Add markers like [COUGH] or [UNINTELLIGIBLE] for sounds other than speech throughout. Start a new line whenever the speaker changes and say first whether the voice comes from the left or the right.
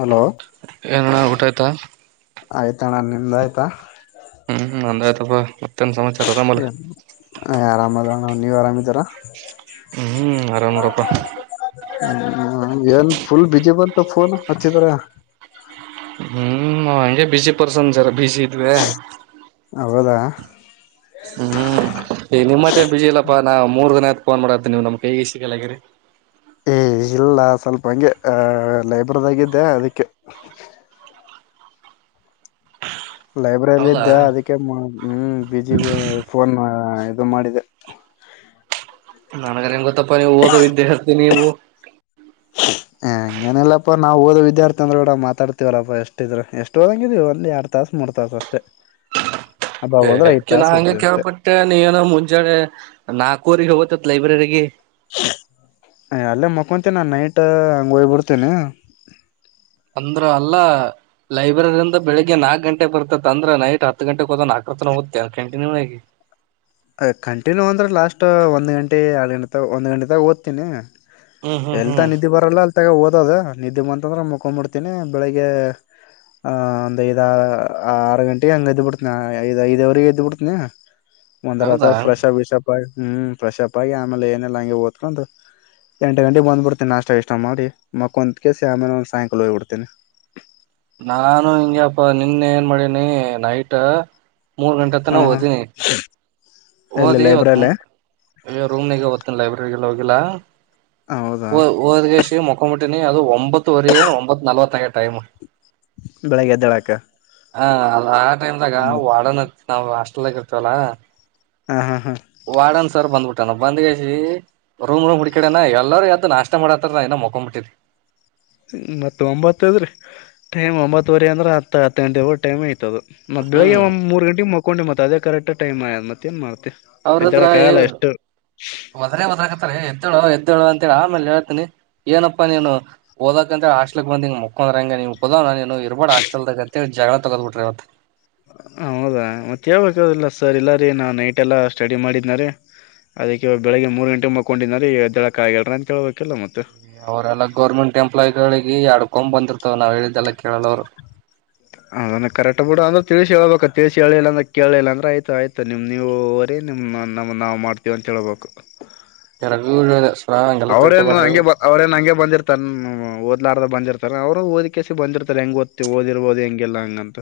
left: Hello
right: ಏನನ ಊಟ ಆಯ್ತಾ
left: ಆಯ್ತಾ ನಾನ್ ನಿಂದ ಆಯ್ತಾ
right: ಹ್ಮ್ ಅಂದಾಯ್ತಪ್ಪ ಮತ್ತ ಸಮ
left: ಆರಾಮ್ದ ನ ನೀವ್ ಆರಾಮಿದಾರ
right: ಹ್ಮ್ ಆರಾಮ್ ನೋಡಪ್ಪ
left: ನ್ ಲ್ ಬಿಜಿ ಬಂದ ಫೋನ್ ಅಚ್ಚಿ ದ
right: ಹ್ಮ್ ಹಗೆ ಬಿಸಿ ಪರ್ಸನ್ ಜರ ಬ್ಯುಸಿ ಇದ್ವೆ
left: ಹೌದಾ
right: ಹ್ಮ್ ಈ ನಿಮ್ಮತ್ತೇ ಬಿಜಿ ಇಲ್ಲಪ್ಪಾ ನಾ ಮೂರ್ ದನ ಫೋನ್ ಮಾಡತ್ತೆ ನೀವು ನಮ್ ಕೈಗೆ ಸಿಗಲ್ಲಗ್ರರಿ
left: ಏ ಇಲ್ಲ ಸ್ವಲ್ಪ ಹಂಗೆ ಆ ಲೈಬ್ರರಿದಾಗಿದ್ದೆ ಅದಕ್ಕೆ ಲೈಬ್ರರಿ
right: ಹೌದಾ
left: ಇದ್ದ ಅದಕ್ಕೆ ಹ್ಮ ಬಿಜಿ ಫೋನ್ ಇದು ಮಾಡಿದೆ
right: ನನ್ಗರಿ ನಿಮ್ ಗೊತ್ತಪ್ಪ ನೀವು ಓದ ವಿದ್ಯಾರ್ಥಿ ನೀವು
left: ಹ ಹಂಗಏನ ಇಲ್ಲಪ್ಪ ನಾವುಓದೋ ವಿದ್ಯಾರ್ಥಿ ಅಂದ್ರರು ಕೂಡ ಮಾತಾಡ್ತಿವಲ್ಲಪ್ಪಾ ಎಷ್ಟಿದ್ರ ಎಷ್ಟು ಓದಂಗಿದವು ಲ್ಲಿ ಎರಡ್ ತಾಸ ಮೂರ್ ತಾಸ ಅಷ್ಟೇ ಅಬ್ಬ ಹೋದ್ರೆ ಐದ್
right: ಹೆಕಿ ನಾ
left: ತಾಸ
right: ಹಂಗೆ
left: ಓದ್ತೀವಿ ಅಷ್ಟೇ
right: ಕೇಳ್ಪಟ್ಟೆ ನೀ ಏನೋ ಮುಂಜಾನೆ ನಾಲ್ಕವರಿಗೆ ಹತ್ತ ಲೈಬ್ರೆರಿಗೆ
left: ಅಲ್ಲೇ ಮಕ್ತೇ ನಾನ್ ನೈಟ್ ಹಂಗ ಹೋಗ್ಬಿಡ್ತೇನೆ
right: ಅಂದ್ರ ಅಲ್ಲಾ ಲೈಬ್ರರಿಯಂದ ಬೆಳಗ್ ನಾಕ್ ಗಂಟೆ ಬರ್ತತೆ ಅಂದ್ರೆ ನೈಟ್ ಹತ್ತು ಗಂಟೆಗೆ ಹೋದನ್ ಹಾಕತ ನವುದ ಕಂಟಿನ್ಯೂಯಗೆ
left: ಅ ಕಂಟಿನ್ಯೂ ಅಂದ್ರೆ ಲಾಸ್ಟ್ ಒಂದ್ ಗಂಟೆ ಎರಡು ಗಂಟೆ ಒಂದ್ ಗಂಟೆದಾಗ ಓದ್ತೀನಿ
right: ಹ್ಮ್ ಹ್ಮ್
left: ಎಲ್ತ
right: ಹ್ಮ್
left: ನಿದ್ದೆ ಬರಲ್ಲ ಅ ತ್ತಗ ಓದದ ನಿದ್ದೆ ಬಂತಂದ್ರೆ ಮುಕೊಂಡ್ಂಬಿಡ್ತೀನಿ ಬೆಳಿಗ್ಗೆ ಆ ಒಂದ್ ಐದ ಆರು ಗಂಟೆಗೆ ಹಂಗ ಎದ್ದ್ ಬಿಡ್ತನಿ ಐ ಐದ್ವರೆಗೆ ಎದ್ದ್ಬಿಡ್ತನಿ ಒಂದರ
right: ಹೌದಾ
left: ಫ್ರೆಶಪ್ ವಿಶಪ್ ಆಗಿ ಹ್ಮ್ ಫ್ರೆಶಪ್ ಆಗಿ ಆಮೇಲೆ ಏನೆಲ್ಲ ಹಂಗೆ ಓದ್ಕೊಂಡು ಎಂಟು ಗಂಟೆ ಬಂದ್ ಬಿಡ್ತೀನ ನಾಷ್ಟ ಇಷ್ಟ ಮಾಡಿ ಮಕ್ಕೊಂದ ಕ ಕೆಸಿ ಆಮೇಲೆ ಒಂದ ಸಾಯಂಕಾಲ ಹೋಗ್ಬಿಡ್ತಿನಿ [UNINTELLIGIBLE]
right: ನಾನು ಹಿಂಗಪ್ಪ ನಿನ್ನ ಏನ್ ಮಾಡಿನಿ ನೈಟ್ ಮೂರ್ ಗಂಟೆ
left: ಹಾ
right: ತನ
left: ಹಾ
right: ಹೋದನಿ
left: ಎಲ್ಲಿ
right: ಹಓದ್
left: ಲೈಬ್ರರಿಲೆ
right: ಇವತ್ತುತ್ ಈಗ ರೂಮ್ನಿಗೆಓತ್ತಿನ ಲೈಬ್ರಲ್ಲಿ ಹೋಗಿಲ್ಲಾ
left: ಹೌದಾ
right: ಹ ಹದಗೇಶ ಮುಖಮಟ್ಟ ನೀ ಅದು ಒಂಬತ್ತುವರೆ ಏನು ಒಂಬತ್ತು ನಲ್ವತ್ತಂಗ ಟೈಮ್
left: ಬೆಳಗ್ಗೆ ಎದ್ದೇಳಾಕ
right: ಹ ಅದ ಆ ಟೈಮ್ದಾಗ
left: ಮತ್
right: ವಡೋನ್ ನಾವು ಅಸ್ಟಲ್ದಾಗ ಇರ್ತವಲ್ಲ
left: ಹಾ ಹಾ ಹಾ
right: ವಾಡನ್ ಸರ್ ಬಂದ್ಬಿಟ್ಟಾನ ಬಂದ್ಗಸಿ ರೂಮ್ ರೂಮ್ ಹಿಡ್ಕಡನ ಎಲ್ಲಾರೂ ಯದ್ದು ನಾಷ್ಟ ಮಾಡತಾರ ಇ ಮೊಕೊಬಿಟ್ಟಿದ್ದೀನಿ
left: [UNINTELLIGIBLE] ಮತ್ತ ಒಂಬತ್ತ ಅದ್ರೆ ಟೈಮ್ ಒಂಬತ್ತುವರೆ ಅಂದ್ರ ಹತ್ತ ಹತ್ತು ಗಂಟೆವಳ ಟೈಮ್ ಇಐತದು ಮತ್ತ ಬೆಳಿಗ್
right: ಹ್ಮ್
left: ಒಂದ ಮೂ ಗಂಗೆ ಮಕೊಂಡಿ ಮತ್ತ ಅದೇ ಕರೆಕ್ಟ್ಮ್ ಆಯ ಮತ್ತ್ ಏನ್ ಮಾಡ್ತಾರೆ
right: ಅವ್ರದ್ರ ಮದ್ರ ಮದ್ ಹತಾರ ಎು [UNINTELLIGIBLE] ಎದ್ದಳು ಅಂತ ಹೇಳಿ ಆಮೇಲೆ ಹೇಳ್ತಿನನಿ ಏನಪ್ಪಾ ನೀನು ಓದಕ್ ಅಂತ ಹೇಳಿ ಹಾಸ್ಟ್ಲಿಕ್ ಬಂದಿಂಗ ಮುಕ್ಕೊಂಡಂದ್ಂಗ ನೀ ಹೋದ್ ನ ಏನು ಇರ್ಬಾ ಹ ಆಸ್ಟೆಲ್ದ ಜತೆ ಜಗಳ ತಗದ್ ಬಿಟ್ರಿ ಇವತ್
left: ಹೌದಾ ಮತ್ತೆ ಯಾವಬೇಕಿಲ್ಲ ಸರ್ ಎಲ್ಲಾರಿ ನಾ ನೈಟ್ ಎಲ್ಲ ಸ್ಟಡಿ ಮಾಡಿದನಾರೀ ಅದಕ್ಕೆ ಬೆಳಗ್ಗೆ ಮೂರು ಗಂಟೆಗೆ ಮಕ್ಕೊಂಡನೀ ಹೆಬ್ಬಾಳಕ್ಕೆ ಆಗಲ್ಲರ ಅಂತೇಳ್ಬೇಕಲ್ಲ ಮತ್ತು
right: ಅವರೆಲ್ಲಾ ಗೋರ್ಮೆಂಟ್ ಎಂಪ್ಲಾಯಿಗಳಿಗೆ ಆಡ್ಕೊಂಡ್ ಬಂದಿರ್ತವ ನಾವ್ ಹೇಳಿದ್ದೆಲ್ಲ ಕೇಳಲ್ಲ ಅವ್ರು
left: ಅದನ್ನ ಕರೆಕ್ಟ್ ಬಿಡ ಅಂದ್ರೆ ತಿಳಿಸಿ ಹೇಳೇಳ್ಬೇಕಾ ತಿಳಿಸಿ ಹೇಳಿಲ್ಲ ಅ್ರ ಕೇಳಲಿಲ್ಲ ಅಂದ್ರ ಆಯತ ಆಯ್ತು ನಿಮ್ ನೀವು ನಿಮ್ಮ ನಮ್ಮ ನಾವು ಮಾಡ್ತೀವಿ ಅಂತ ಹೇಳೇಳ್ಬೇಕು
right: ಇರಗ ಕುದ [UNINTELLIGIBLE]
left: ಅವ್ರೇನು ಹಂಗೆ ಬ ಅವ್ರೇನ್ ಹಂಗೆ ಬಂದಿರ್ ತನ್ ಎಲ್ಲಾರ ಬಂದಿರ್ತಾರ ಅವರು ಓದಿಕಕಸ ಬಂದಿತಾರೆ ಹೆಂಗ ಓದ್ತಿ ದಿರ್ಹದು ಹೆಂಗಿಲ್ಲಲ್ಲ ಹಂಗ ಅಂತ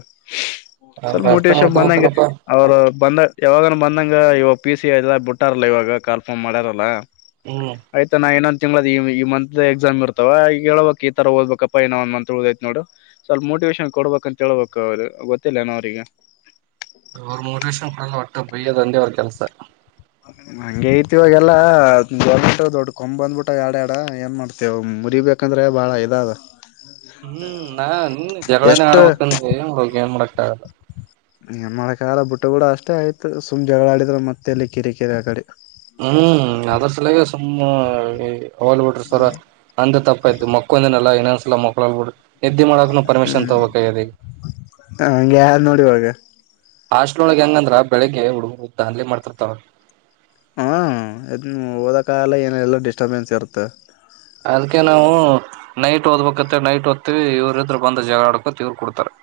left: ಸ್ವಲ್ಪ
right: ಅವ್ರು ಅರ್ಥ
left: ಮೋಟಿವೇಶನ್ ಬಂದಂ
right: ಮಾಡ್ಕೊಬೇಕಲ್ಲಪ್ಪಾ
left: ಅವರು ಬಂದಾಗ ಯಾವಾಗ ಬಂದಂಗ ಇವಾಗ ಪಿ ಸಿ ಅ ಬಿಟ್ಟಾರಲ್ಲಾ ಇವಾಗ ಕಾಲ್ಫಾರ್ಮ್ ಮಾಡ್ಯಾರಲ್ಲಾ
right: ಹ್ಮ್
left: ಆಯ್ತ ನಾ ಇನ್ನೊಂದ ತಿಂಗಳು ಈ ಮಂತ್ ಎಕ್ಸಾಮ್ ಇರ್ತವ ಹ ಹೇಳಳ್ಬೇಕಕ್ ಈ ತರ ಓದ್ಬೇಕಪ್ಪಾ ಇನ್ನ ಒಂದ ಮಂತ್ ಉಳದೈ್ತ್ ನೋಡು ಸ್ವಲ್ಪ ಮೋಟಿವೇಶನ್ ಕೊಡ್ಬೇಕಂತ ಹೇಳ್ಬೇಕ ಅವ್ರ ಗೊತ್ತಿಲ್ಲನ ಅವ್ರಗೆ
right: ಬಯ್ಯದೊಂದೇ ಅವರ್ ಕೆಲಸ
left: [UNINTELLIGIBLE] ಹಂಗಗೆ ಐತಿವಾಗೆಲ್ಲಾ ಗೋರ್ಮಂಟ್ ದೊಡ್ಡ ಕೊಂಬ್ ಬ್ಬಿಟ್ಟ ಎಡ್ಯಾಡ ಏನ್ ಮಾಡ್ತೇವ ಮುರಿಬೇಕ ಅಂದ್ರೆ ಭಾಳ ಇದಾಗ
right: ಹ್ಮ್ ನಾ ನಿನ್ ಜಗಳನ
left: ಎಷ್ಟು
right: ಆಡ್ಬೇಕಂದ್ರ ಏನ್ ಹೋಗ ಏನ್ ಮಾಡ ಆಗಲ್ಲ
left: ನಿಮ್ಮಳ ಕಾಲ ಬುಟ್ಟ ಕೂಡ ಅಷ್ಟೇ ಆಯ್ತು್ ಜಗಳ ಆಡಿದ್ರೆ ಮತ್ತೆ ಎಲ್ಲಿ ಕಿರೆಕಿರೆ ಆ ಕಡೆ
right: ಹ್ಮ್ ಅದ್ರ ಸಲಾಗ ಸುಮ್ಮ ಹೋಲ್ಬ ಬಿಟ್ರರು ಸವರ ಅಂದ ತಪ್ಪಾಯಯ್ು ಮಕ್ಕೊಂದೇನಲ್ಲಾ ಇನ್ನೊಂದಸಲಾ ಮಕ್ಳು ಹೊಲ್ ಬಿಿ್ರರು ಎದ್ದಿ ಮಾಡಕ ನ ಪರ್ಮಿಷನ್
left: ಹ್ಮ್
right: ತಗೋಬೇಕಾಗಿದೆ
left: ಹಂಗೆ ಆದ್ ನೋಡಿ ಇವಾಗ
right: ಆಸ್ಟ್ರೋಳಗೆ ಹೆಂಗಂದ್ರ ಬೆಳಗ್ ಹುಡುಗರು ಅಲ್ಲಿ ಮಾಡ್ತಿರ್ತವ
left: ಹಾ ಹೋದ ಕಾಲ ಏನಲ್ಲ ಡಿಸ್ಟರ್ಬೆನ್ಸ್ ಇರುತ್ತೆ
right: ಅದಕ್ಕೆ ನಾವು ನೈಟ್ ಓದ್ಬೇಕತ್ತ ನೈಟ್ ಓ್ತವಿ ಇವ್ರ ಇದರು ಬಂದ ಜಗಳ ಆಡ್ಕೊ ಇವ್ ಕೊಡ್ತಾರೆ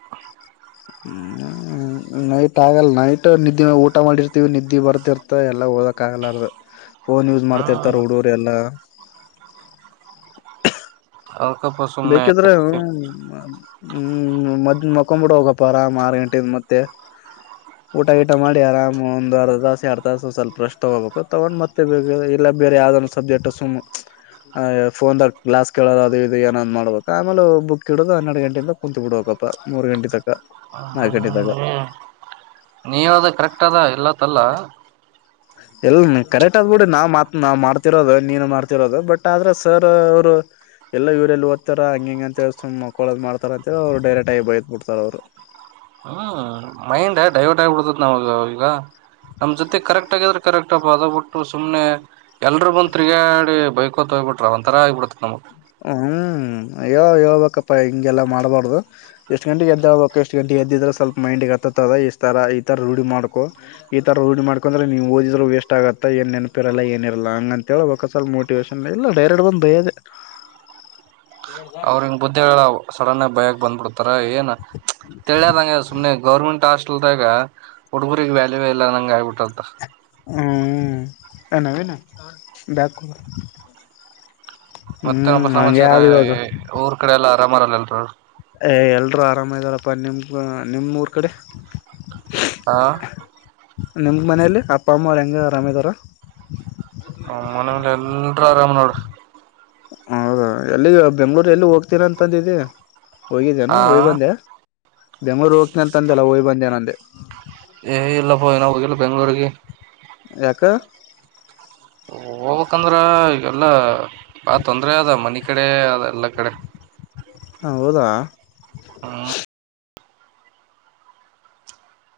left: ಹ್ಮ್ ನೈಟ್ ಆಗಲ್ಲ ನೈಟ್ ನಿದ್ದೆ ಊಟ ಮಾಡಿರ್ತೀವಿ ನಿದ್ದೆ ಬರ್ತಿರ್ತ ಎಲ್ಲ ಓದಕ್ಕ ಆಗಲ್ಲಾರ ಫೋನ್ ಯೂಸ್ ಮಾಡ್ತಿರ್ತಾರೆ
right: ಹ್ಮ್
left: ಹುಡುೋರೆ ಎಲ್ಲ
right: ಅದಕಪ್ಪ ಸುಮ್ನೆ
left: ಬೇಕಿದ್ರೆ ಮತ್ ಮಲ್ಕೊಂಡ್ ಬಿಡುಹೋಗಿ ಆರಾಮಾಗಿ ಮತ್ತೆ ಊಟ ಗೀಟ ಮಾಡಿ ಆರಾಮ್ ಒಂದ್ ಅರ್ಧ ದಾಸ ಎರ ತಾಸ ಸ್ವಲ್ಪ ರಷ್ಟ್ ತೊಗೋಬೇಕು ತಗೊಂಡ್ ಮತ್ತೆ ಬಲ್ಲ ಬೇರೆ ಯಾವ್ದದ ಸಬ್ಜೆಕ್ಟ್ ಸುಮ್ ಫೋನ್ ಕ್ಲಾಸ್ ಕೇಳೋದ ಅದು ಇ ಏನಾದ್ ಮಾಡಬೇಕ ಆಮೇಲೆ ಬುಕ್ ಇಡುದು ಹನ್ನೆರ ಗಂಟಿಂದ ಕುೂತ್ ಬಿಡ್ಬೇಕಪ್ಪ ಮೂರ್ ಗಂಟೆ ತಕ್
right: ಹ ನೀ ನೀ ಹೇಳೋದು ಕರೆಕ್ಟ್ ಅದ ಇಲ್ಲತ್ತಲ್ಲ
left: ಇಲ್ಲ ಕರೆಕ್ಟ್ ಆದಬಿಡು ನಾವ್ ಮಾತ್ ನಾವ ಮಾಡ್ತಿರೋದು ನೀನು ಮಾಡ್ತಿರೋದು ಬಟ್ ಆದ್ರೆ ಸರ್ ಅವರು. ಇಲ್ಲ ಇವರೆಲ್ಲಿ ಓದ್ತಾರ ಹ ಹೆಂಗ ಅಂತ ಹೇಳ ಮಕ್ಕಳದ್ ಮಾಡ್ತಾರ ಅಂತ ಹೇಳ ಅವರು ಡೈರೆಕ್ಟ್ ಆಗಿ ಬೈದ ಬಿಡ್ತಾರ ಅವ್ರು.
right: ಹ್ಮ್ ಮೈಂಡ್ ಡೈವರ್ಟ್ ಆಗಿಬಿಡ್ತತ್ ನಾವ ಈಗ ನಮ್ ಜೊತೆ ಕರೆಕ್ಟ್ ಆಗಿದ್ರ ಕರೆಕ್ಟ್. ಅದ್ಬಬಿಟ್ಟು ಸುಮ್ಮನೆ ಎರರು ಬಂದ್ ತಿರುಗಾಡಿ ಬೈಕ ಹೊತ್ತ ಹೋಗ್ಬ ಬಿಟ್ರ ಒಂ ತರ ಆಗ್ಬಿಡತೆ ನಮ್ಗ.
left: ಹ್ಮ್ ಯ ಹೋಗಬೇಕಪ್ಪಾ ಹಿಂಗೆಲ್ಲಾ ಮಾಡ್ಬಾರ್ದು ಎಷ್ಟ್ ಗಂಟೆಗೆ ಎಗೆದ್ದೋಗಬೇಕು ಎಷ್ಟ್ ಗಂಟೆಗ. ಎದ್ದಿದ್ರೆ ಸ್ವಲ್ಪ ಮೈಂಡ್ಗೆ ಹತ್ತತ್ದ ಇ ತರ ಈ ತರ ರೂಢಿ ಮಾಡ್ಕು ಈ ತರ ರೂಢಿ ಮಾಡ್ಕೊಂಡಂದ್ರೆ ನೀವು ಓದಿದ್ರರ. ವೇಸ್ಟ್ ಆಗತ್ತ ಏನ್ ನೆನಪಿರಲ್ಲ ಏನ ಇರಲ್ಲ ಹಂಗಂತೇಳ ಬಲ್ ಮೋಟಿವೇೇಶನ್ ಇಲ್ಲ ಡೈರೆಕ್ಟ್ ಬಂದು ಭಯದೆ.
right: ಅವ್ರಿಂಗ್ ಬುದ್ದಿ ಹೇಳ ಸಡನ ಆಗಿ ಭಯಕ್ ಬಂದ್ಬಿಡ್ತಾರ. ಏನ ತಿಳಿಯಲಾರದಂಗ ಸುಮನೆ ಗೌರ್ಮೆಂಟ್ ಆಸ. ಹಾಸ್ಟೆಲದಾಗ ಹುಡುಗುರಿಗೆ ವ್ಯಾಲವೆ ಈಲ್ಲರದಂಗ ಆಗಬಿಟ್ಟದ.
left: ಹ್ಮ ಏ ನವೀನ್ ಬ್ಯಾಗ್ ಕೊಡು.
right: ಮತ್ತೆ ಏನಪ
left: ಹ್ಮ್ ಹಂಗೆ
right: ಸಮಾಚಾರ
left: ಆದ ಇವಾಗ
right: ಊರ್ ಕಡೆ ಎಲ್ಲ ಅರಾಮಾರಲ್ಲ ಎಲ್ಲರೂ.
left: ಏ ಎಲ್ರೂ ಆರಾಮ ಇದ್ದಾರಪ್ಪಾ ನಿಮ್ಗ ನಿಮ ಊರ್ ಕಡೆ.
right: ಹಾ.
left: ನಿಮ್ ಮನೇಲಿ ಅಪ್ಪ ಅಮ್ಮ ಅವರಾ ಹೆಂಗ ಅರಾಮದರ.
right: ಮನೆಲಿ ಎಲ್ಲರು ಆರಾಮನೋಡು.
left: ಹೌದಾ ಎಲ್ಲಿ ಬೆಂಗ್ಳೂರ್ ಎಲ್ಲಿ ಹೋಗ್ತೀನೀ ಅಂದಿದ್ದಿ.
right: ಹ
left: ಹೋಗಿದ್ದೇನು ಒಯ್ ಬಂದೆ ಬೆಂಗಂಳೂರು ಹೋಗ್ತನ ಅಂತಂದಲ್ಲ ಓಯ್ ಬಂದೆನ ಅಂದೇ.
right: ಏ ಇಲ್ಲಪ ಇನಾ ಹೋಗಿಲ್ಲ ಬೆಂಗ್ಳೂರಿಗಿ.
left: ಯಾಕ.
right: ಹೋಗಬೇಕಂದ್ರ ಈಗಲ್ಲ ಬಾಳ ತೊಂದರೆ ಅದ ಮನೀ ಕಡೆ ಅದ ಎಲ್ಲಾ ಕಡೆ.
left: ಹೌದಾ.
right: ಹಾ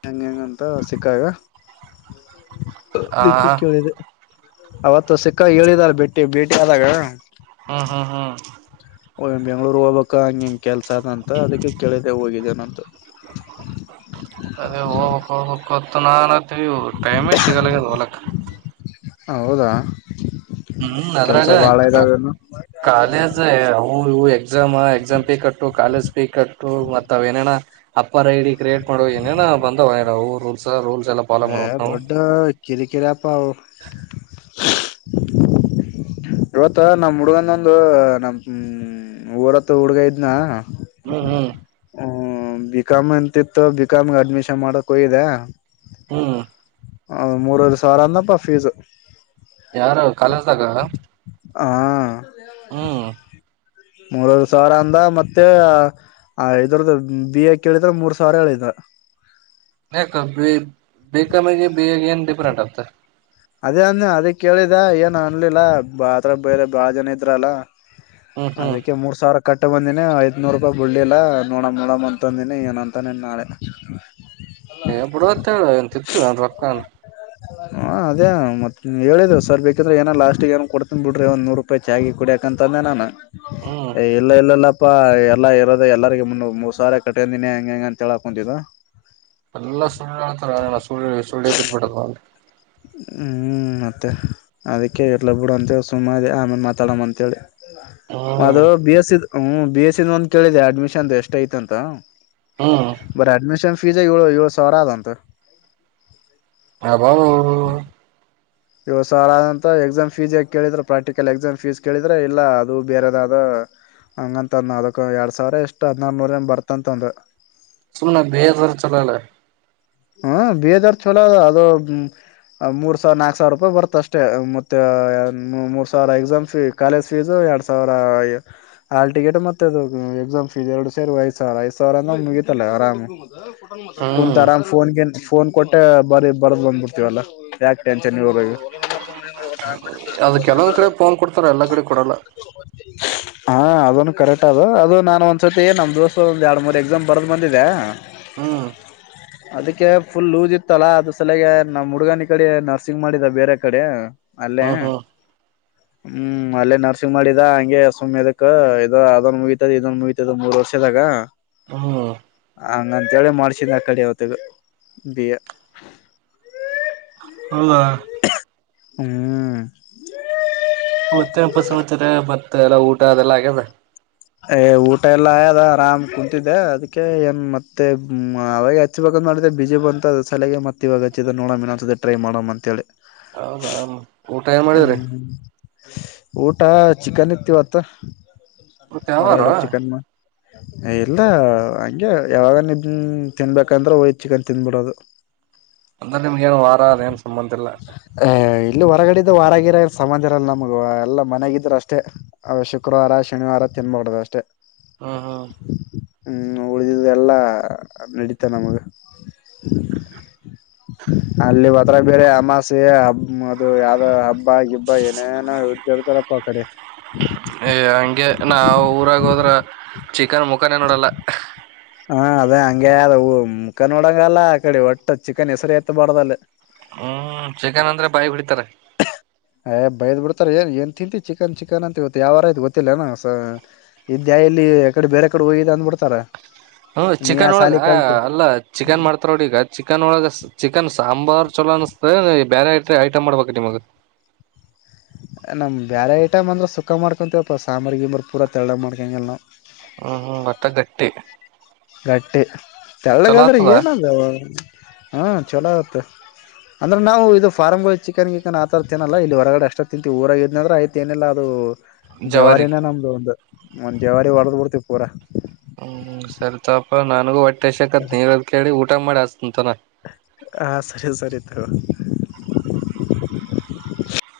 left: ಹೆಂಗ ಹೆಂಗಂತ ಸಿಕ್ಕಾಗ
right: ಆ
left: ದಿಕ್ಕಿ ಕೇಳಿದೆ. ಅವತ್ತ ಸಿಕ್ಕಗ ಹೇಳಿದಾರ ಭೇಟಿ ಭೇಟಿ ಆದಾಗ.
right: ಹ್ಮ್ ಹ್ಮ್ ಹ್ಮ್.
left: ಓ ಬೆಂಗಳೂರ್ ಹೋಗಬೇಕ ಹಂಗ ಇಂಗ ಕೆಲ್ಸ ಅದಂತ ಅದಕ್ಕೆ ಕೇಳಿದೆೆ ಹೋಗಿದ್ದೇನಂತ.
right: ಅದೇ ಹೋಗಬೇಕ ಹೋಗಬೇಕ ಅಂತ ನಾನ ಅಂತೀನಿ ಟೈಮೇ ಸಿಗಲ್ಲ ಆಗ್ಯದ ಹೋಲಕ್ಕ.
left: ಹೌದಾ.
right: ಹ್ಮ್
left: ಕೆಲ್ಸ
right: ಅದ್ರಾಗ
left: ಬಾಳ ಇದಾವೇನು
right: ಕಾಲೇಜ ಹವು ಇವು. ಎಕ್ಸಾಮ್ ಎಕ್ಸಾಮ ಪೀ ಕಟ್ಟು ಕಾಲೇಜ. ಪೀ ಕಟ್ಟು ಮತ್ತ ಅವ ಏನೇನ ಅಪ್ಪರ್ ಐಡಿ ಕ್ರಿಯೇಟ್ ಮಾಡೋ ಏನನಾ ಬಂದವ ರೂಲ್ಸ್ ರೂಲ್.
left: ಏ ದೊಡ್ಡ ಕಿರಿ ಕಿರಿ ಅಪಾ ಆವ. ಇವತ್ತ ನಮ್ ಹುಡ್ಗನೊಂದು ನಮ್ ಹ ಊರತ್ ಹುಡ್ಗ ಇದ್ನ.
right: ಹ್ಮ್ ಹ್ಮ್
left: ಹ್ಮ ಬಿಕಾಮ್ ಎಂತಿತ್ತು ಬಿಕಾಮ್ ಅಡ್ಮಿಷನ್ ಮಾಡಕ್ ಹೋಗಿದೆ.
right: ಹ್ಮ್.
left: ಹ ಮೂರಿವರಿ ಸಾವಿರ ಅಂದಪ್ಪ ಫೀಸ್.
right: ಯಾರು ಅವರು ಕಾಲಜ್ದಾಗ.
left: ಹಾ.
right: ಹ್ಮ್.
left: ಮೂರವರಿ ಸಾವಿರ ಅಂದ ಮತ್ತೆ ಇದರ್ದ ಬಿ ಎ ಕೇಳಿದ್ರ ಮೂರ್ ಸಾವಿರ ಹೇಳಿದ. [INAUDIBLE]
right: ಯಾಕ್ ಬಿ ಬಿಕಾಂ ಮಿಗಿ ಬಿ ಎ ಏನು ಡಿಫರೆಂಟ್ ಅಂತ.
left: ಅದೇ ಅಂದ್ನೆ ಕೇಳಿದ ಏನ್ ಅನ್ಲಿಲ್ಲ ಅದರಾಗ ಬೇರೆ ಬಾಳ ಜನ ಇದ್ರಲ್ಲ.
right: ಹ್ಮ್ ಹ್ಮ್
left: ಅದಕ್ಕೆ ಮೂರ್ ಸಾವಿರ ಕಟ್ಟ. ಬಿಟ್ಟ ಬಂದಿನಿ ಐದುನೂರು ರೂಪಾಯಿ ಬಿಡಲಿಲ್ಲ ನೋಡ್ ನೋಡಮ ಅಂತಂದಿನಿ ಏನ ಅಂತಾನೇನು ನಾಳೆ.
right: ಹೆ ಬಿಡುವಂತಹೇಳು ಏನ ತಿಂತೀವಿ ರೊಕ್ಕ ಏನ.
left: [INAUDIBLE] ಹ ಅದೇ ಮತ್ ಹೇಳಿದ್ ಸರ್ ಬೇಕಂದ್ರೆ ಏನೋ ಲಾಸ್ಟ್ ಏನೋ ಕೊಡ್ತೀನಿ ಬಿಡ್ರಿ ಒಂದ ನೂರು ರೂಪಾಯ ಚಾ ಗಿ ಕುಡಿಯಕ ಅಂತ ನಾನು.
right: ಹ್ಮ್
left: ಎ ಇಲ್ಲ ಇಲ್ಲ ಇಲ್ಲ. ಇಪ್ಪ ಎಲ್ಲಾ ಇರೋದ ಎಲ್ಲರಿಗ ಮು ಮೂರ್ ಸಾರ ಕಟ್ಟ್ಯಂದಿನಿ ಹೆಂಗ ಹೆಂಗ ಅಂತ ಹೇಳಕ್ ಕುಂತಿದಿದ್ದು
right: ಎಲ್ಲಾ ಸುಳಲುತ್ತ ಸೂ ಸುಳ ಪಂಪಟ್ಟದೆ
left: ಹ್ಮ್ ಮತ್ತೆ ಅದಕ್ಕೆ ಇರ್ಲ ಬಿಡು ಅಂತೇಳಿ ಸುಮ್ಮ ಇದೆ ಆಮೇಲೆ ಮಾತಾಡಮ್ಮ ಅಂತೇಳಿ
right: ಹ್ಮ್
left: ಅದು ಬಿ ಎಸ್ದ್ ಹ್ಮ ಬಿ ಎಸ್ಸಿದ ಒಂದ ಕೇಳಿದೆ ಅಡ್ಮಿಷನ್ ಎಷ್ಟ ಐತ ಅಂತ
right: ಹ್ಮ್
left: ಬರ ಡ್ಮಿಶನ್ ಫೀಜ ಏ ಏಳು ಸಾವರ ಆದ್ದ ಅಂತ
right: ಹಬ
left: ಇವ ಸಾರ್ ಆದಂತ ಎಕ್ಸಾಮ್ ಫೀಸ್ ಯ ಕೇಳಿದ್ರರು ಪ್ರಾಕ್ಟಿಕಲ್ ಎಕ್ಸಾಮ್ ಫೀಸ್ ಕೇಳಿದ್ರೆ ಇಲ್ಲ ಅದು ಬೇರೆದಾದ ಹಂಗಂತಂದ ಅದಕ್ಕ ಎರಡ್ ಸಾವಿರ ಎಷ್ಟ್ ಹದ್ರನೂರ ಏನ್ ಬರ್ತಂತಂದ
right: ಸುಮನೆ ಬೇಜರ ಚಲಲ್ಲ
left: ಹಾ ಬಿ ಹದಾರ ಚೋಲ ಅದು ಮೂರ್ ಸಾವಿರ ನಾಕಕ್ ಸಾವಿರ ರೂಪಾಯಿ ಬರ್ತ ಅಷ್ಟೇ ಮತ್ತೆ ಮೂರ್ ಸಾವಿರ ಎಕ್ಸಾಮ್ ಫೀ ಕಾಲೇಜ್ ಫೀಸ್ ಎರಡ್ ಸಾವಿರ ಆಲ್ ಟಿಕೆಟ್ ಮತ್ತೆದು ಎಕ್ಸಾಮ್ ಫೀಸ್ ಎರಡು ಸೇರ್ ಐ್ ಸಾವಿರ ಐದು ಸಾವಿರ ಅಂದ ಮುಗ ಲ್ಲ ಆರಾಮ ಕುಂತ
right: ಹ್ಮ್
left: ಆರಾಮ ನ್ ಫೋನ್ ಕೊಟ್ಟ ಬಾರಿ ಬರದ್ ಬಂದ್ಬಿಡ್ತವಲ್ಲಾ ಯಾೆ ಟೆನ್ಷನ್ ಇರೋಗೆ
right: ಅದ ಕೆಲ್ಲೊಂದ್ ಕಡೆ ಫೋನ್ ಕೊಡ್ತಾರ ಎಲ್ಲಾ ಕಡೆ ಕೊಡಲ್ಲ
left: ಅದ ಕರೆಕ್ಟ್ ಅದು ಅದು ನಾನನ್ ಒಂದ್ಸತಿ ನಮ್ ದಿವಸ ಒಂದ ಎರಡು ಮೂರ್ ಎಕ್ಸಾಮ್ ಬರದ್ ಬಂದಿದೆೆ
right: ಹ್ಮ್
left: ಅದಕ್ಕೆ ಫುಲ್ ಲೂಸ್ ಇತ್ತಲ್ಲಾ ಅದ ಸಲಯಾಗ ನಮ್ಮ್ ಹುಡ್ಗನಿ ಕಡೆ ನರ್ಸಿಂಗ್ ಮಾಡಿದ ಬೇರೆ ಕಡೆ ಅಲ್ಲಿೇ
right: ಹ್ಮ್ ಹ್ಮ್
left: ಹ್ಮ್ ಅಲ್ಲೇ ನರ್ಸಿಂಗ್ ಮಾಡಿದ ಹಂಗೆ ಸುಮ್ಮ್ ಅದಕ್ ಇ ಅದನ್ ಮುಗತದ ಇದನ್ ಮುಗತದ ಮೂರ್ ವರ್ಷ ದಾಗ
right: ಹ
left: ಹಂಗಂತೇಳಿ ಮಾಡ್ಸಿದ ಆ ಕಡೆವತ್ತು ಬ
right: ಹೌದ
left: ಹ್ಮ್
right: ತ್ತಪಸತ್ತರ ಮತ್ತ ಎಲ್ಲಾ ಊಟ ಅದೆಲ್ಲ ಆಗ್ಯದ
left: ಏ ಊಟ ಎಲ್ಲ ಆಯದ ಆರಾಮ್ ಕುೂಂತಿದ್ದೆ ಅದಕ್ಕೆ ಏನ್ ಮತ್ತೆ ಅವಾಗ ಹಚ್ಬೇಕಂದ ಮಾಡಿದೆ ಬ ಬಿಸಿ ಬಂತ ಅ ಸಲಗೆ ಮತ್ತ ಇವಾಗ ಹಚ್ಚಿದ ನೋಡನ್ ಟೈ ಮಾಡೋ ಅಂತ ಹೇಳಿ
right: ಹೌದಾ ಊಟ ಏ ಮಾಡಿದ್ರಿ
left: ಊಟ ಚಿಕನ್ ಇತಿವತ್ತ
right: ಮತ್ತ ಯಾವಾರ
left: ಹೊರಗಡೆ ಚಿಕನ್ ಇಲ್ಲ ಹಂಗೆ ಯಾವಾಗ ತಿನ್ಬೇಕಂದ್ರೆ ಒಯ್ ಚಿಕನ್ ತಿನ್ಬಿಡೋದು
right: ಅಂದ್ರೆ ನಿಮ್ಗೇಏನು ವಾರ ಅ ಏನು ಸಂಬಂಧ ಇಲ್ಲ
left: ಏ ಇಲ್ಲಿ ಹೊರಗಡೆದ್ದ ವಾರಾಗಿರ ಸಮಂಧರಲ್ಲ ನಮಗ ಎಲ್ಲ ಮನೆಗಿದ್ರರು ಅಷ್ಟೇ ಶುಕ್ರವಾರ ಶನಿವಾರ ಚೆ ಮಾಡಡದ ಅಷ್ಟೇ
right: ಹಾ ಹಾ
left: ಹ್ಮ್ ಉಳಿದಿದ ಎಲ್ಲಾ ನಡೀತ ನಮಗ ಅಲ್ಲಿ ಹದ್ರ ಬೇರೆ ಅಮಾಸೆ ಹಬ್ ಅದು ಯಾವ್ದ ಹಬ್ಬ ಬಿಬಾಯ ಏನನ ಹಡ್ತೇರ್ತಾರಪ್ಪ ಆ ಕಡೆ
right: ನಾ ಊರಾಗ ಹೋದ್ರ ಚಿಕನ್ ಮುಖಾನೇ ನೋಡಲ್ಲ
left: ಹಾ ಅದೇ ಹಂಗಗೆ ಅದೂ ಮುಖ ನೋಡಂಗಲ್ಲ ಆ ಕಡೆ ಒಟ್ಟ ಚಿಕನ್ ಹೆಸರು ಎತ್ತ ಬಾರ್ದಲ್
right: ಹ್ಮ್ ಚಿಕನ್ ಅಂದ್ರೆ ಬಾಯಿ ಬಿಡಿತಾರೆ
left: ಯ್ ಬೈಯದ್ ಬಿಡ್ತಾರೆ ಏನ್ ಏನ್ ತಿಂತ ಚಿಕನ್ ಚಿಕನ್ ಅಂತ ಗೊತ್ತ ಯಾವಾರ ಇದು ಗೊತ್ತಿಲ್ಲ ನ ಇದ ಇಲ್ಲಿ ಕಡೆ ಬೇರೆ ಕಡೆ ಹೋಗಿದೆ ಅಂದ್ಬ ಬಿಡ್ತಾರ
right: ಹ್ಮ ಚಿಕನ್ ಒಳಗ ಅಲ್ಲ ಚಿಕನ್ ಮಾಡ್ತಾರೋಡಿ ಈಗ ಚಿಕನ್ ಒಳಗ ಚಿಕನ್ ಸಾಂಬಾರ್ ಚಲೋ ಅನಸ್ತ ಬೇರೆ ಐ ಐಟಮ್ ಮಾಡ್ಬೇಕ ನಿಮಗ್
left: ನಮ್ಮ ಬೇರೆ ಐಟಮ್ ಅಂದ್ರ ಸುಖ ಮಾಡ್ಕೊಳ್ತೀವಪ್ಪ ಸಾಮ್ರಿಗೆಬ್ರಿ ಪೂರ ತೆಳ್ಳಳ ಮಾಡ್ಕೊಂಗಲ್ಲ ನಾವು
right: ಹ್ಮ್ ಹ್ಮ್ ಭತ್ತ ಗಟ್ಟಿ
left: ಗಟ್ಟಿ
right: ಚಲೋ
left: ತಳ್ಳಗಾದ್ರೆ
right: ಆತದ
left: ಏನದ ಹಾ ಚಲೋ ಆತ್ತು ಅಂದರೆ ನಾವು ಇದು ಫಾರ್ ಹ ಚಿಕನ್ ಕಿಕನ್ ಆ ಥರ ತಿನ್ನಲ್ಲ ಇಲ್ಲಿ ಹೊರಗಡೆ ಎಷ್ಟು ತಿಂತೀವಿ ಊರಾಗಿದ್ನಂದ್ರೆ ಆಯತು ಏನಿಲ್ಲ ಅದು
right: ಜವಾರಿ
left: ಜವಾರಿನೇ ನಮ್ದು ಒಂದು ಒಂದ್ ಜವಾರಿ ಹೊಡೆದ್ ಬಿಡ್ತೀವ್ ಪೂರಾ.
right: ಹ್ಮ್ ಸರಿತಪಾ ನನ್ಗೂ ಹೊಟ್ಟೆ ಎಸಕತ್ ನೀದ ಕೇಳಿ ಊಟ ಮಾಡಿ ಅಸತಂತನ.
left: ಹಾ ಸರಿ ಸರಿ ತ.